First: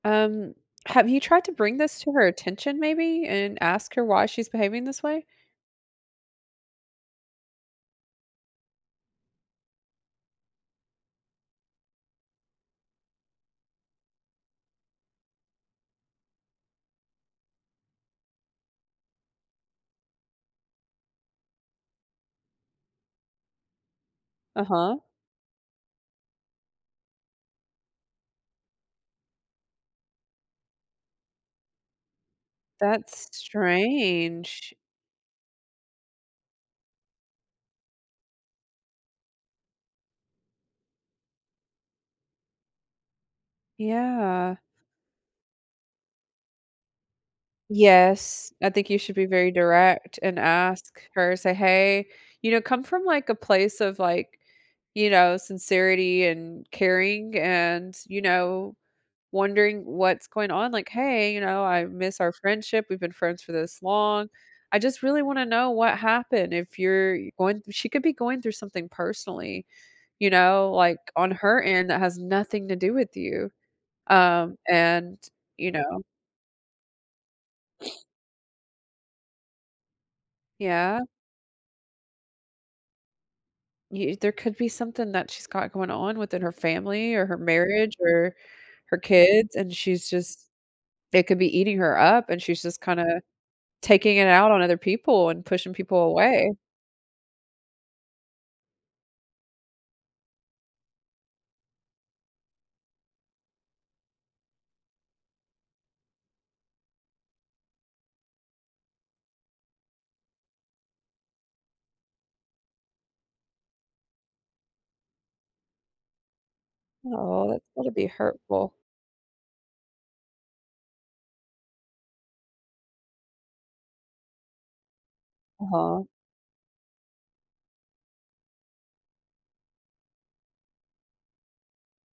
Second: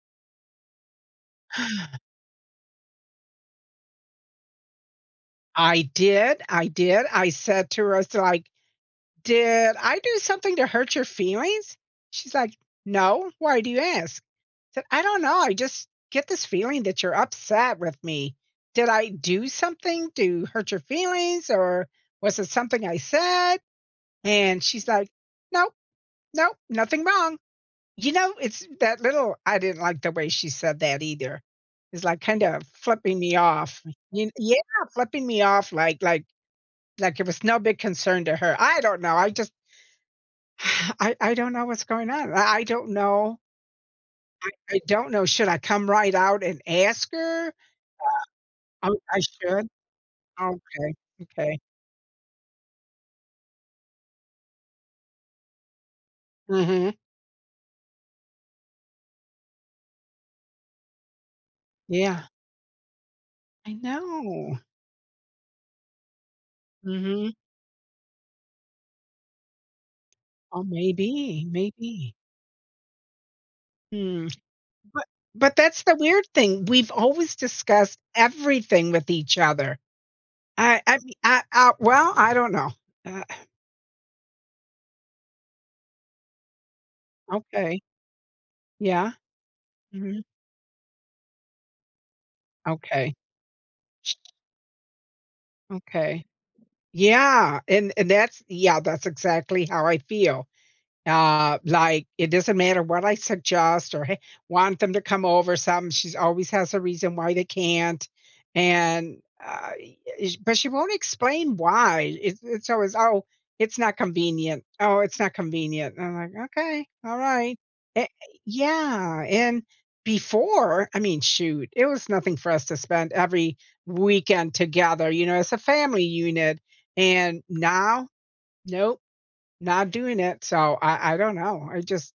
Um, have you tried to bring this to her attention, maybe? And, ask her why she's behaving this way? I did, I did, I said to Rosa, like, "Did I do something to hurt your feelings?" She's like, "No, why do you ask?" Said, "I don't know, I just get this feeling that you're upset with me. Did I do something to hurt your feelings? Or, was it something I said?" and she's Uh-huh. like, "No. No. Nothing wrong." You know? It's that little I didn't like the way she said that either. It's, like, kind of flipping That's me off. Y yeah! strange. Flipping me off, like like like it was no big concern to her, I don't know, I just I I don't know what's going on, I I don't know I Yeah. I don't know, should I come right out and ask her? Yes, I think Um oh, you should I be very should? direct and Okay, ask her, say, okay. "Hey," you know, come from, like, a place of, like, you know, sincerity, and Mhm. caring and, you know, wondering what's going on, like, "Hey," you know, "I miss Yeah. our friendship, we've been friends for I this long. know. I just really wanna know what happened, if you're Mhm. going" she could be going through something personally, you Oh, know? Like, on maybe, her end that maybe. has nothing to do with you. Mm. Um, But and, but you that's the know. weird thing, we've always discussed everything with each other. I I Yeah? mea I, uh well? I don't know. Uh Y there could be something that she's got going on within her family, or her Okay. marriage, or her Yeah? kids, and she's Mhm. just it could be eating her up, and she's just, Okay. kinda taking it out on other people, and pushing people Okay, away. yeah, and and that's yeah, that's exactly how I feel. Uh, like, it doesn't matter what I suggest or hey want them to come over some, she's always has a reason why they can't, and, I I sh but, she won't explain why, it's it's always, "Oh, it's not convenient, oh, it's not convenient," and I'm like, "Okay, Oh, alright." that's gotta be Eh hurtful. yeah, and before, I mean, shoot, it was nothing for us to spend every weekend together, you know, as a Uh-huh. family unit, and now, nope, not doing it, so, I I don't know, I just